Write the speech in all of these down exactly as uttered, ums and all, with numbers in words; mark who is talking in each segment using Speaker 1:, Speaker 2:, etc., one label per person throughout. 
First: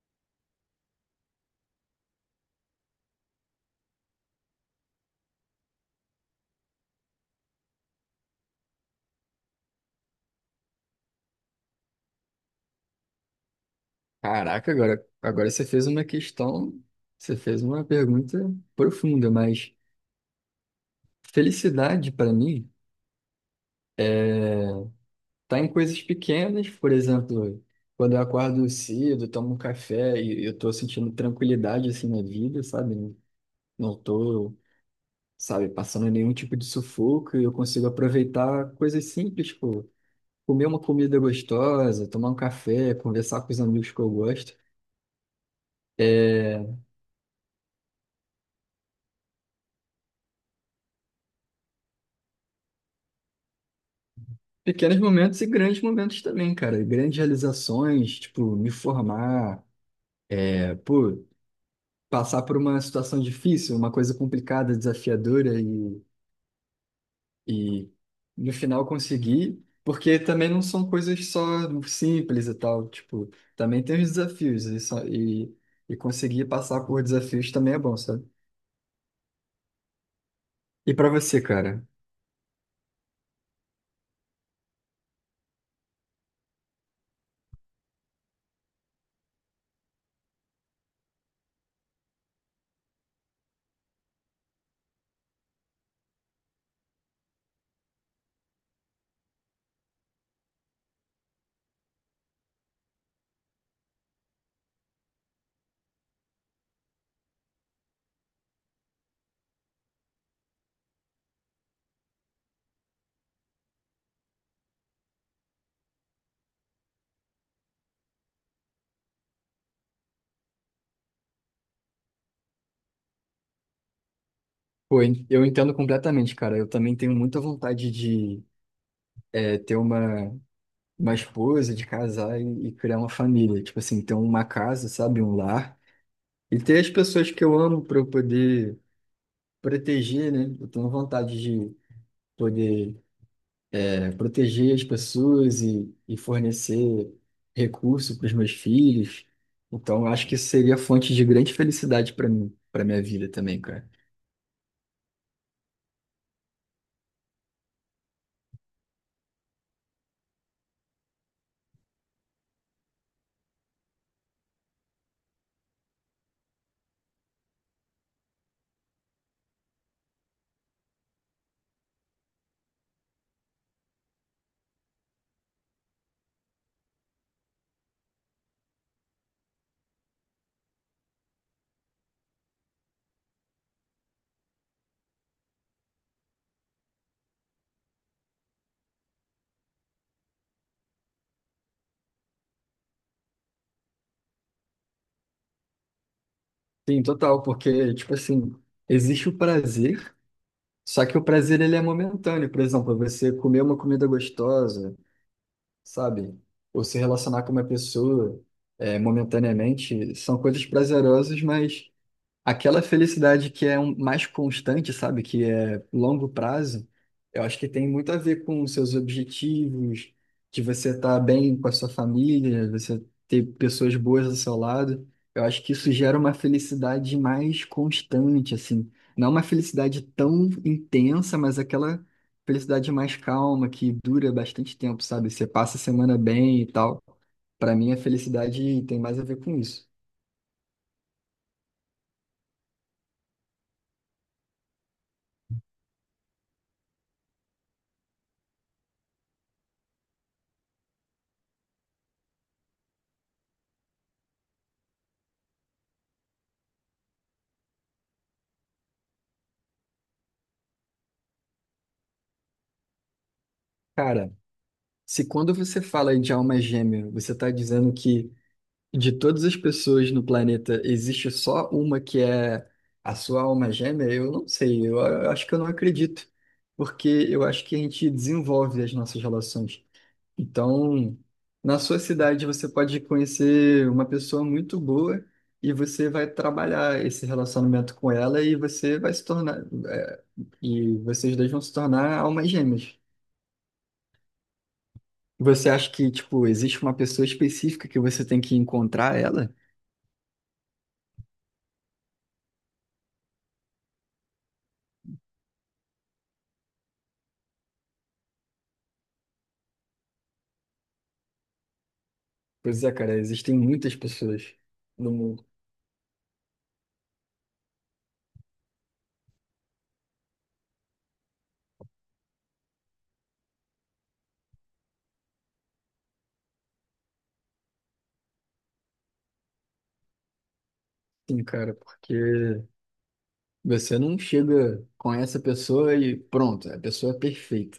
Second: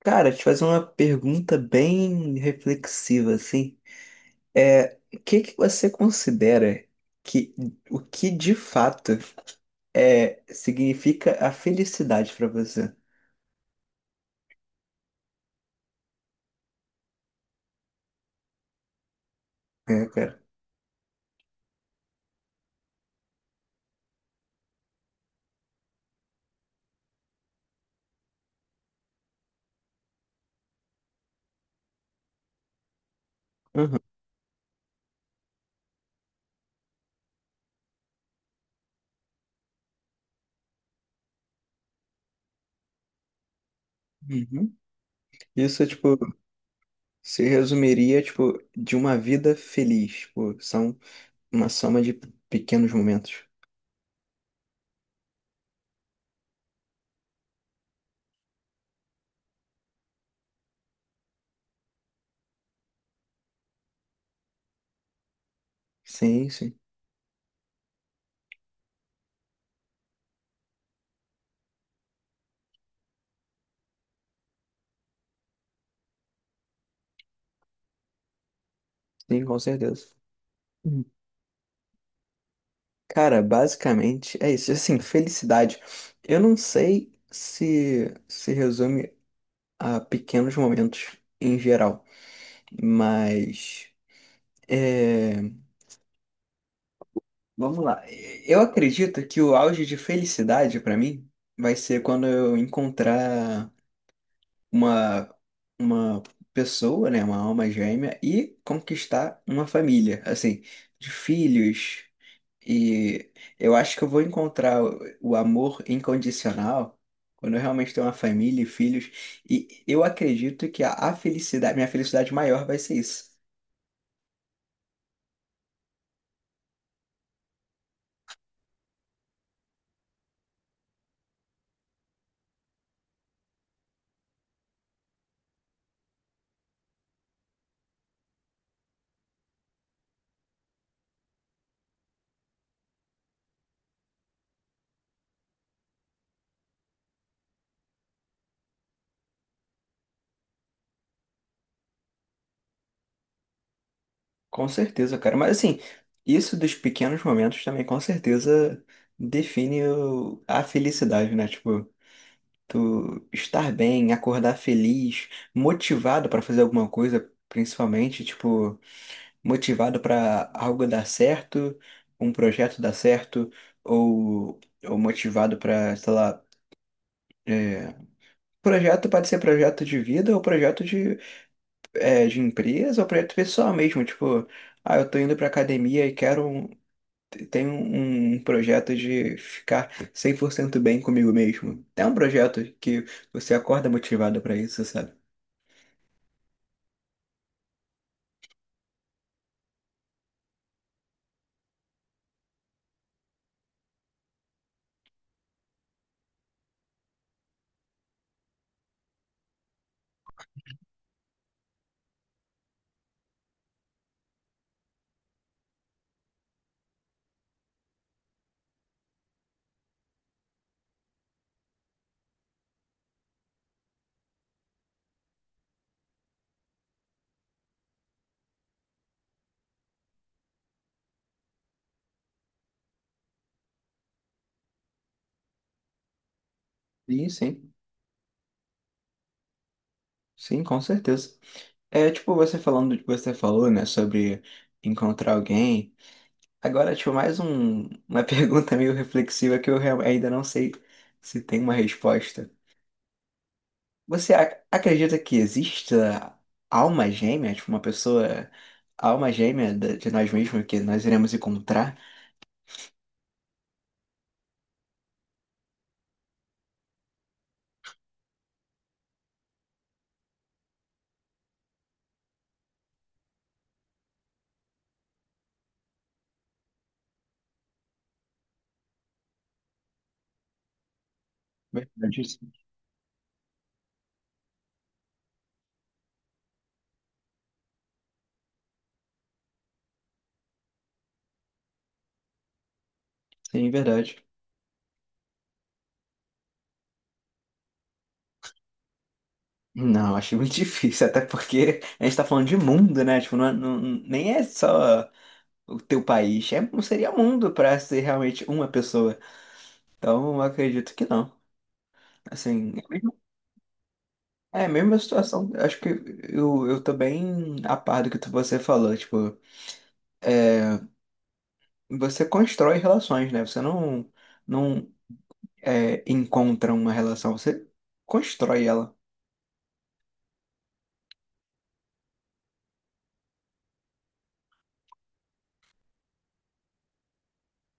Speaker 1: Cara, te fazer uma pergunta bem reflexiva, assim. É, o que que você considera que o que de fato é significa a felicidade pra você?
Speaker 2: Caraca, agora, agora você fez uma questão, você fez uma pergunta profunda, mas
Speaker 1: É, cara.
Speaker 2: felicidade para mim tá em coisas pequenas, por exemplo, quando eu acordo cedo, tomo um café e eu tô sentindo tranquilidade assim na vida, sabe? Não não
Speaker 1: Uhum.
Speaker 2: tô, sabe, passando nenhum tipo de sufoco e eu consigo aproveitar coisas simples, tipo, comer uma comida gostosa, tomar um café, conversar com os amigos que eu gosto.
Speaker 1: Uhum. Isso, tipo,
Speaker 2: É,
Speaker 1: se resumiria, tipo, de uma vida feliz. Tipo, são uma soma de pequenos momentos.
Speaker 2: pequenos momentos e grandes momentos também, cara. Grandes realizações, tipo, me formar, é, pô, passar por uma situação difícil, uma coisa complicada, desafiadora e,
Speaker 1: Sim, sim.
Speaker 2: e no final conseguir, porque também não são coisas só simples e tal, tipo, também tem os desafios e, só- e, e conseguir passar por desafios também é bom, sabe?
Speaker 1: Sim, com certeza.
Speaker 2: E pra você, cara?
Speaker 1: Cara, basicamente é isso. Assim, felicidade. Eu não sei se se resume a pequenos momentos em geral, mas é, vamos lá. Eu acredito que o auge de felicidade pra mim vai ser quando eu encontrar uma, uma pessoa, né, uma alma gêmea e conquistar uma família, assim, de filhos. E eu acho que eu vou encontrar o o amor incondicional quando eu realmente tenho uma família e filhos. E eu acredito que a, a felicidade, minha felicidade maior vai ser isso.
Speaker 2: Pô, eu entendo completamente, cara. Eu também tenho muita vontade de, é, ter uma uma esposa, de casar e, e criar uma família. Tipo assim, ter uma casa, sabe? Um lar. E ter as pessoas que eu amo para eu poder proteger, né? Eu tenho vontade de poder é, proteger as pessoas e, e fornecer recurso para os meus filhos. Então, eu acho que isso seria fonte de grande felicidade para mim, para minha vida também, cara.
Speaker 1: Com certeza, cara. Mas assim, isso dos pequenos momentos também com certeza define o- a felicidade, né? Tipo, tu estar bem, acordar feliz, motivado para fazer alguma coisa, principalmente, tipo, motivado para algo dar certo, um projeto dar certo, ou, ou motivado para, sei lá, é, projeto pode ser projeto de vida ou projeto de, é, de empresa ou projeto pessoal mesmo, tipo, ah, eu tô indo pra academia e quero um Tenho um um projeto de ficar cem por cento bem comigo mesmo. É um projeto que você acorda motivado pra isso, sabe?
Speaker 2: Sim, total, porque, tipo assim, existe o prazer, só que o prazer ele é momentâneo. Por exemplo, você comer uma comida gostosa, sabe? Ou se relacionar com uma pessoa é, momentaneamente são coisas prazerosas, mas aquela felicidade que é um- mais constante, sabe? Que é longo prazo, eu acho que tem muito a ver com os seus objetivos, de você estar bem com a sua família, você ter pessoas boas ao seu lado. Eu acho que isso gera uma felicidade mais constante, assim. Não uma felicidade tão intensa, mas aquela felicidade mais calma, que dura bastante tempo, sabe? Você passa a semana bem e tal.
Speaker 1: Sim, sim.
Speaker 2: Para mim, a felicidade tem mais a ver com isso.
Speaker 1: Sim, com certeza. É, tipo, você falando do que você falou, né, sobre encontrar alguém. Agora, tipo, mais um, uma pergunta meio reflexiva que eu real- ainda não sei se tem uma resposta. Você ac- acredita que exista alma gêmea, tipo, uma pessoa, alma gêmea da- de nós mesmos que nós iremos encontrar?
Speaker 2: Cara, se quando você fala de alma gêmea, você está dizendo que de todas as pessoas no planeta existe só uma que é a sua alma gêmea, eu não sei, eu a- acho que eu não acredito, porque eu acho que a gente desenvolve as nossas relações. Então, na sua
Speaker 1: Verdade. Isso.
Speaker 2: cidade você pode conhecer uma pessoa muito boa e você vai trabalhar esse relacionamento com ela e você vai se tornar, eh, e vocês dois vão se tornar almas gêmeas.
Speaker 1: Sim, verdade.
Speaker 2: Você acha que, tipo, existe uma pessoa específica que você tem que encontrar ela?
Speaker 1: Não, acho muito difícil, até porque a gente tá falando de mundo, né? Tipo, não, é, não- nem é só o teu país. É, não seria mundo para ser realmente uma pessoa. Então, eu acredito que não. Assim,
Speaker 2: Pois
Speaker 1: é
Speaker 2: é, cara,
Speaker 1: mesmo-
Speaker 2: existem muitas pessoas
Speaker 1: é a mesma
Speaker 2: no mundo.
Speaker 1: situação. Acho que eu, eu tô bem a par do que tu- você falou. Tipo, é, você constrói relações, né? Você não, não é, encontra uma relação, você constrói ela.
Speaker 2: Sim, cara, porque você não chega com essa pessoa e pronto, a pessoa é perfeita.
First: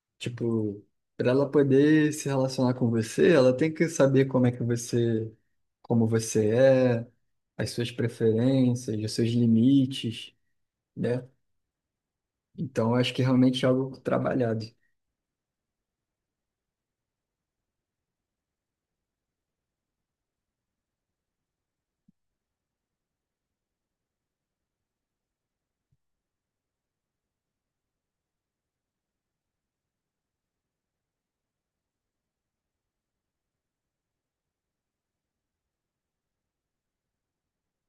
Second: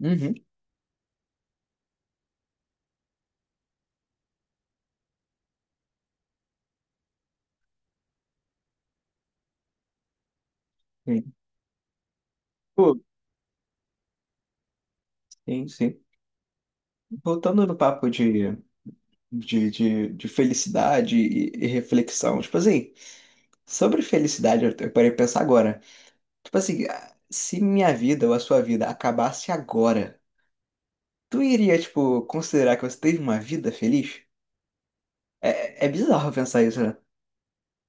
Speaker 1: Uhum.
Speaker 2: Tipo, para ela poder se relacionar com você, ela tem que saber como é que você, como você é, as suas preferências, os seus limites, né?
Speaker 1: Sim.
Speaker 2: Então,
Speaker 1: Pô,
Speaker 2: eu acho que realmente é algo trabalhado.
Speaker 1: sim, sim. Voltando no papo de, de, de, de felicidade e, e reflexão. Tipo assim, sobre felicidade, eu parei de pensar agora. Tipo assim, ah, se minha vida ou a sua vida acabasse agora, tu iria, tipo, considerar que você teve uma vida feliz? É, é bizarro pensar isso, né?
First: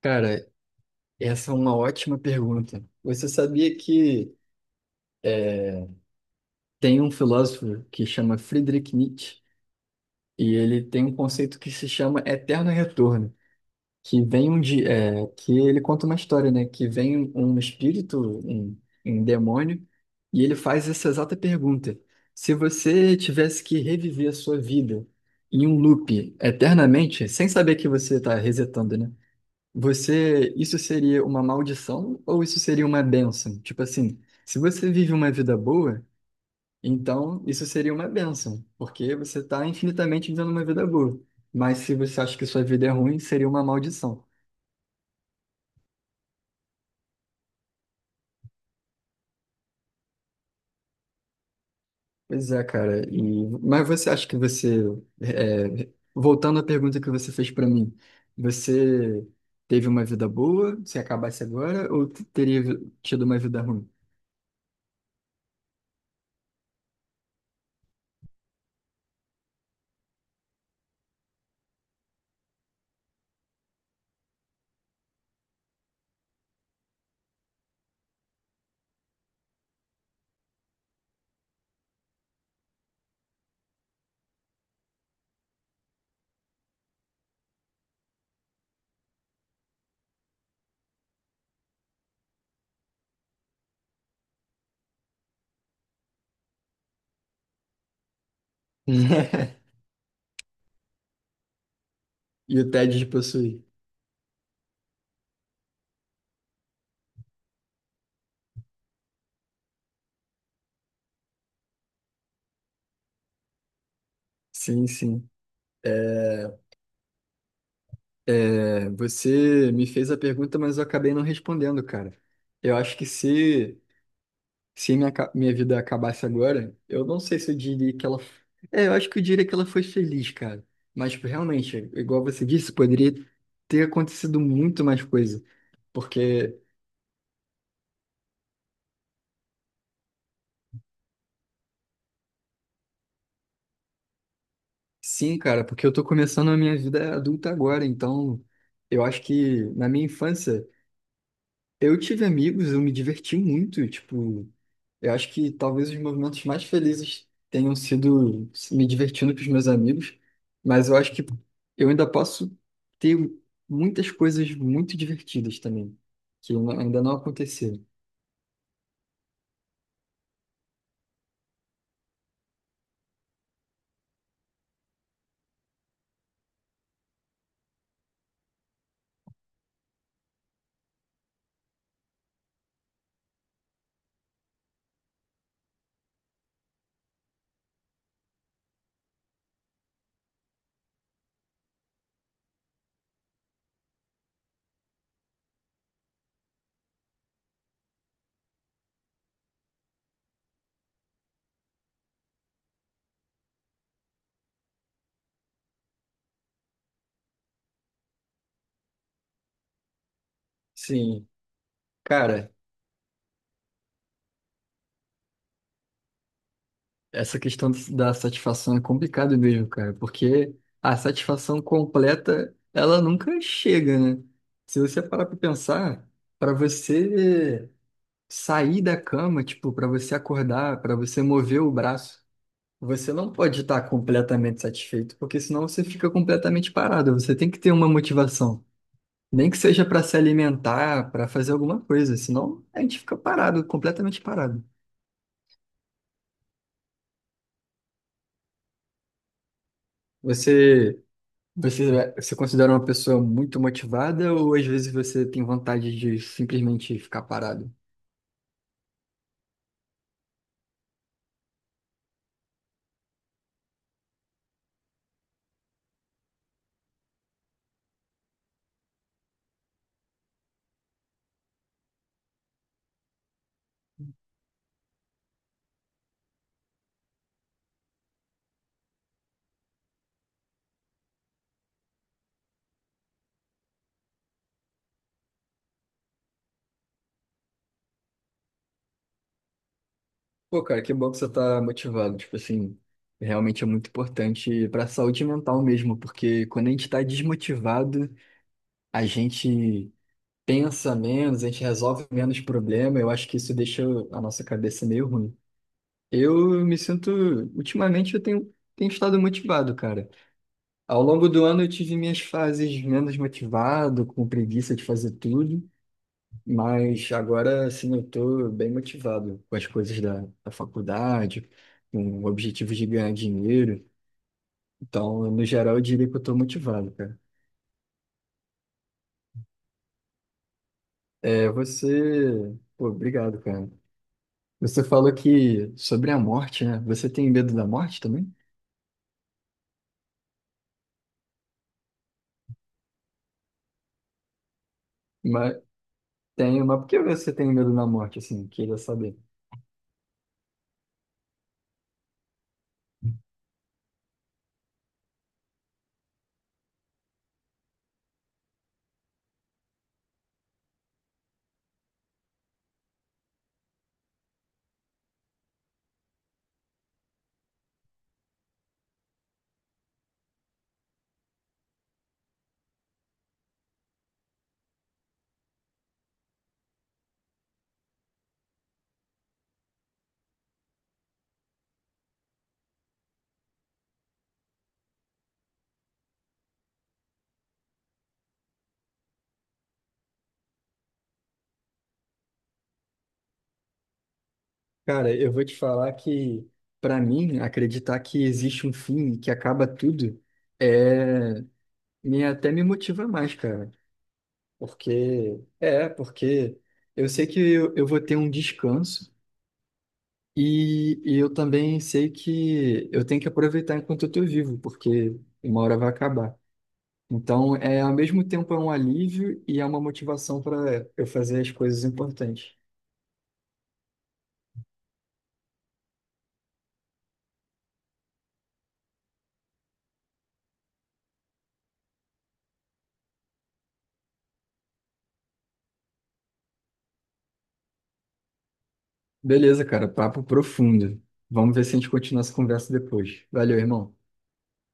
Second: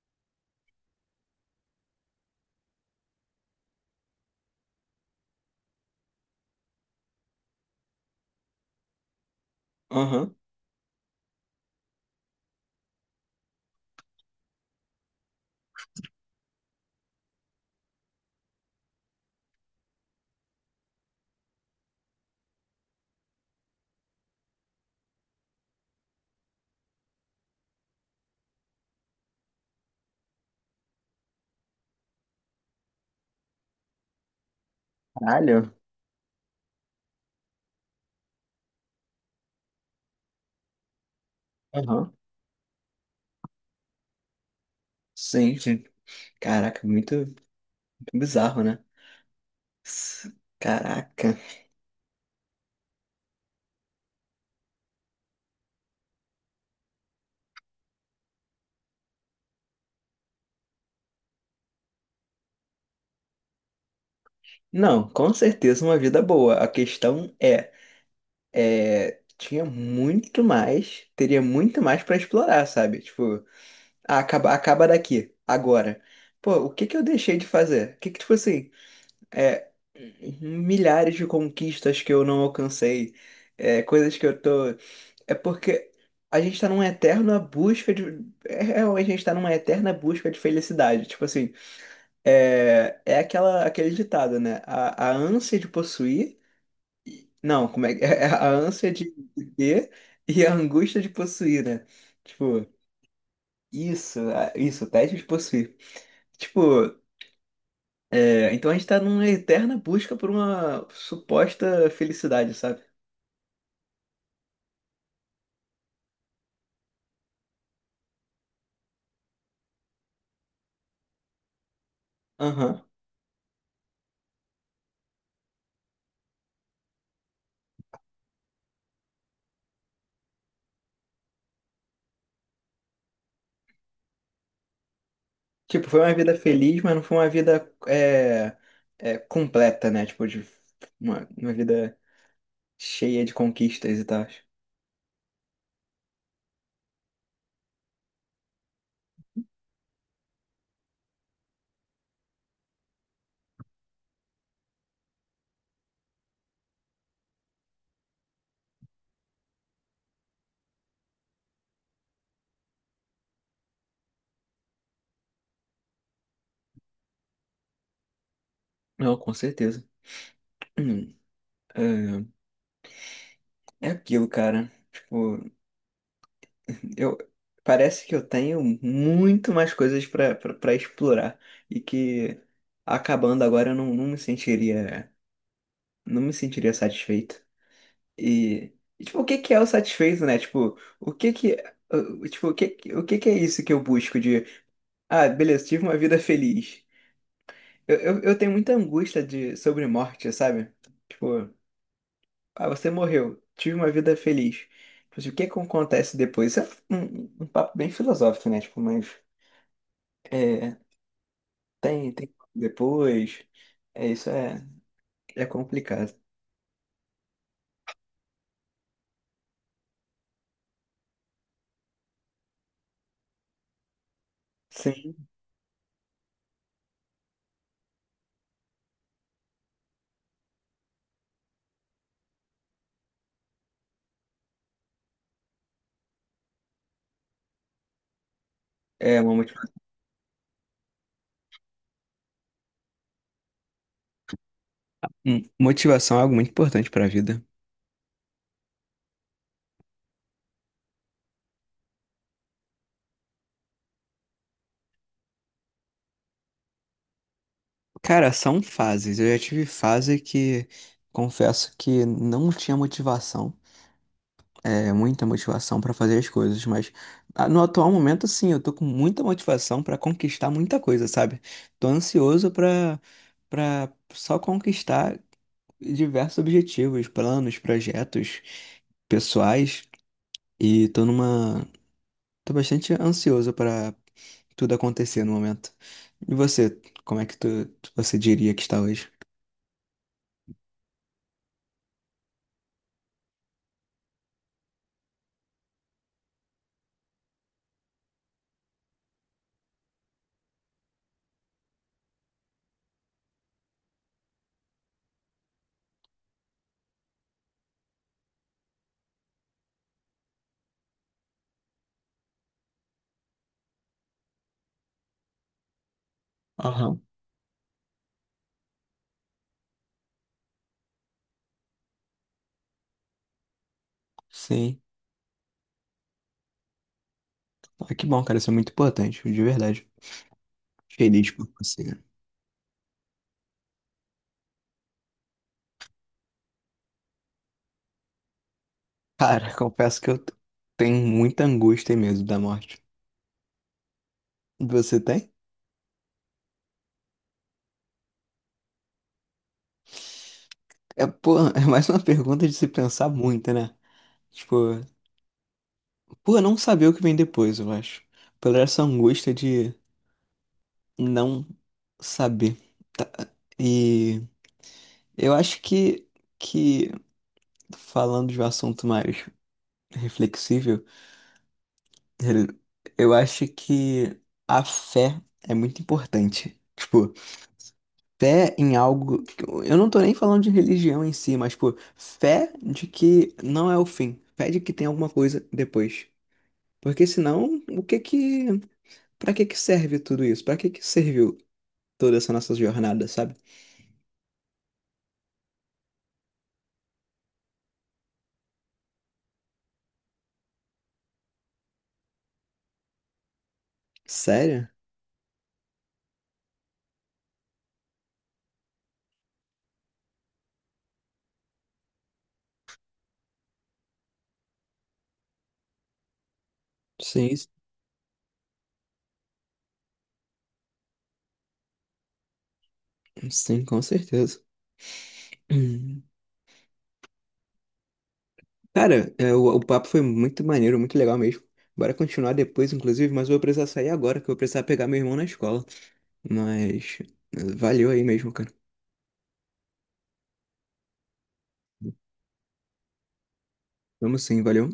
Speaker 2: Cara, essa é uma ótima pergunta. Você sabia que tem um filósofo que chama Friedrich Nietzsche
Speaker 1: Aham.
Speaker 2: e ele tem um conceito que se chama eterno retorno, que vem um dia, é, que ele conta uma história, né? Que vem um espírito, um, um demônio, e ele faz essa exata pergunta: se você tivesse que reviver a sua vida em um loop eternamente, sem saber que você está resetando, né? Você, isso seria uma maldição ou isso seria uma bênção? Tipo assim, se você vive uma vida
Speaker 1: Caralho.
Speaker 2: boa, então isso seria uma bênção, porque você está infinitamente vivendo uma vida boa. Mas se
Speaker 1: Aham.
Speaker 2: você acha que sua vida é ruim, seria uma maldição.
Speaker 1: Sim, sim. Caraca, muito, muito bizarro, né? S- Caraca.
Speaker 2: Pois é, cara. E, mas você acha que você, é, voltando à pergunta que você fez para mim, você teve uma vida boa, se acabasse agora, ou teria tido uma vida ruim?
Speaker 1: Não, com certeza uma vida boa. A questão é, é, tinha muito mais, teria muito mais pra explorar, sabe? Tipo, ah, acaba, acaba daqui, agora. Pô, o que que eu deixei de fazer? O que que, tipo assim, é, milhares de conquistas que eu não alcancei, é, coisas que eu tô. É porque a gente tá numa eterna busca de. É, realmente a gente tá numa eterna busca de felicidade. Tipo assim, é, é aquela, aquele ditado, né? A, a ânsia de possuir. Não, como é que é? A ânsia de ter e a angústia de possuir, né?
Speaker 2: E
Speaker 1: Tipo,
Speaker 2: o tédio de possuir.
Speaker 1: isso, a- isso, o teste de possuir. Tipo, é, então a gente tá numa eterna busca por uma suposta felicidade, sabe?
Speaker 2: Sim, sim. É, você me fez a pergunta, mas eu acabei não respondendo, cara. Eu
Speaker 1: Aham.
Speaker 2: acho que se, se minha, ca- minha vida acabasse agora, eu não sei se eu diria que ela. É, eu acho que eu diria que ela foi feliz, cara. Mas tipo, realmente, igual você disse, poderia ter acontecido muito mais coisa.
Speaker 1: Tipo, foi uma vida
Speaker 2: Porque,
Speaker 1: feliz, mas não foi uma vida é, é, completa, né? Tipo, de uma, uma vida cheia de conquistas e tal.
Speaker 2: sim, cara, porque eu tô começando a minha vida adulta agora, então eu acho que na minha infância. Eu tive amigos, eu me diverti muito, tipo, eu acho que talvez os momentos mais felizes tenham sido me divertindo com os meus amigos, mas eu acho que eu ainda posso ter muitas coisas muito divertidas também, que não- ainda não aconteceram.
Speaker 1: Não, com certeza. Hum, É, é aquilo, cara. Tipo, eu parece que eu tenho muito mais coisas pra pra- pra explorar e que acabando agora eu não, não me sentiria. Não me sentiria satisfeito. E, e, tipo, o que que é o satisfeito, né? Tipo, o que que uh, tipo, o que que- o que que é isso que eu busco de. Ah, beleza, tive uma vida feliz. Eu, eu, eu tenho muita angústia de, sobre morte, sabe? Tipo, ah, você morreu, tive uma vida feliz. Mas o que que acontece depois? Isso é um, um papo bem filosófico, né? Tipo, mas é,
Speaker 2: Sim,
Speaker 1: tem, tem
Speaker 2: cara,
Speaker 1: depois. É, isso é, é complicado.
Speaker 2: essa questão da satisfação é complicado mesmo, cara, porque a satisfação completa, ela nunca chega, né? Se você
Speaker 1: Sim,
Speaker 2: parar pra pensar, pra você sair da cama, tipo, para você acordar, para você mover o braço, você não pode estar completamente satisfeito, porque senão você fica completamente parado. Você tem que ter uma motivação,
Speaker 1: é uma
Speaker 2: nem que
Speaker 1: motivação.
Speaker 2: seja para se alimentar, para fazer alguma coisa, senão a gente fica parado, completamente parado.
Speaker 1: Hum, Motivação é algo muito importante pra vida.
Speaker 2: Você, você, você considera uma pessoa muito motivada ou às vezes você tem vontade de simplesmente ficar parado?
Speaker 1: Cara, são fases. Eu já tive fase que confesso que não tinha motivação, é, muita motivação para fazer as coisas, mas ah, no atual momento, sim, eu tô com muita motivação para conquistar muita coisa, sabe? Tô ansioso para para só conquistar diversos objetivos, planos, projetos pessoais e tô numa Tô bastante ansioso pra tudo acontecer no momento. E você, como é que tu, tu- você diria que está hoje?
Speaker 2: Pô, cara, que bom que você tá motivado. Tipo assim, realmente é muito importante pra saúde mental mesmo, porque quando a gente tá desmotivado, a gente pensa menos, a gente resolve menos problema. Eu acho que isso deixa a nossa cabeça meio ruim. Eu me sinto, ultimamente eu tenho, tenho estado motivado, cara. Ao longo do ano eu tive minhas fases menos motivado, com preguiça de fazer tudo.
Speaker 1: Aham.
Speaker 2: Mas agora, assim, eu tô bem motivado com as coisas da, da faculdade, com o objetivo de ganhar dinheiro.
Speaker 1: Sim.
Speaker 2: Então, no geral, eu diria que eu tô motivado, cara.
Speaker 1: Ah, que bom, cara, isso é muito importante, de verdade. Feliz por
Speaker 2: É,
Speaker 1: você, né?
Speaker 2: você... Pô, obrigado, cara. Você falou que sobre a morte, né? Você tem medo da morte também?
Speaker 1: Cara, confesso que eu t- tenho muita angústia e medo da morte. Você tem?
Speaker 2: Mas tenho, mas por que você tem medo da morte, assim? Queria saber.
Speaker 1: É, pô, é mais uma pergunta de se pensar muito, né? Tipo, por não saber o que vem depois, eu acho. Pela essa angústia de não saber. Tá. E eu acho que, que falando de um assunto mais reflexível, eu acho que a fé é muito importante. Tipo, fé em algo. Eu não tô nem falando de religião em si, mas, pô, fé de que não é o fim. Fé de que tem alguma coisa depois. Porque senão, o que que. Pra que que serve tudo isso? Pra que que serviu toda essa nossa jornada, sabe?
Speaker 2: Cara, eu vou te falar que, pra mim, acreditar que existe um fim que acaba tudo é... Me, até me motiva mais, cara.
Speaker 1: Sério?
Speaker 2: Porque, é, porque eu sei que eu, eu vou ter um descanso e, e eu também sei que eu tenho que aproveitar enquanto eu estou vivo, porque uma hora vai acabar.
Speaker 1: Sim,
Speaker 2: Então, é, ao mesmo tempo é um alívio e é uma motivação para eu fazer as coisas importantes.
Speaker 1: sim, com certeza. Hum. Cara, é, o, o papo foi muito maneiro, muito legal mesmo. Bora continuar depois, inclusive, mas eu vou precisar sair agora, que eu vou precisar pegar meu irmão na escola. Mas eh, valeu aí mesmo, cara.
Speaker 2: Beleza, cara, papo profundo. Vamos ver se a gente continua essa conversa depois. Valeu, irmão.
Speaker 1: Vamos sim, valeu.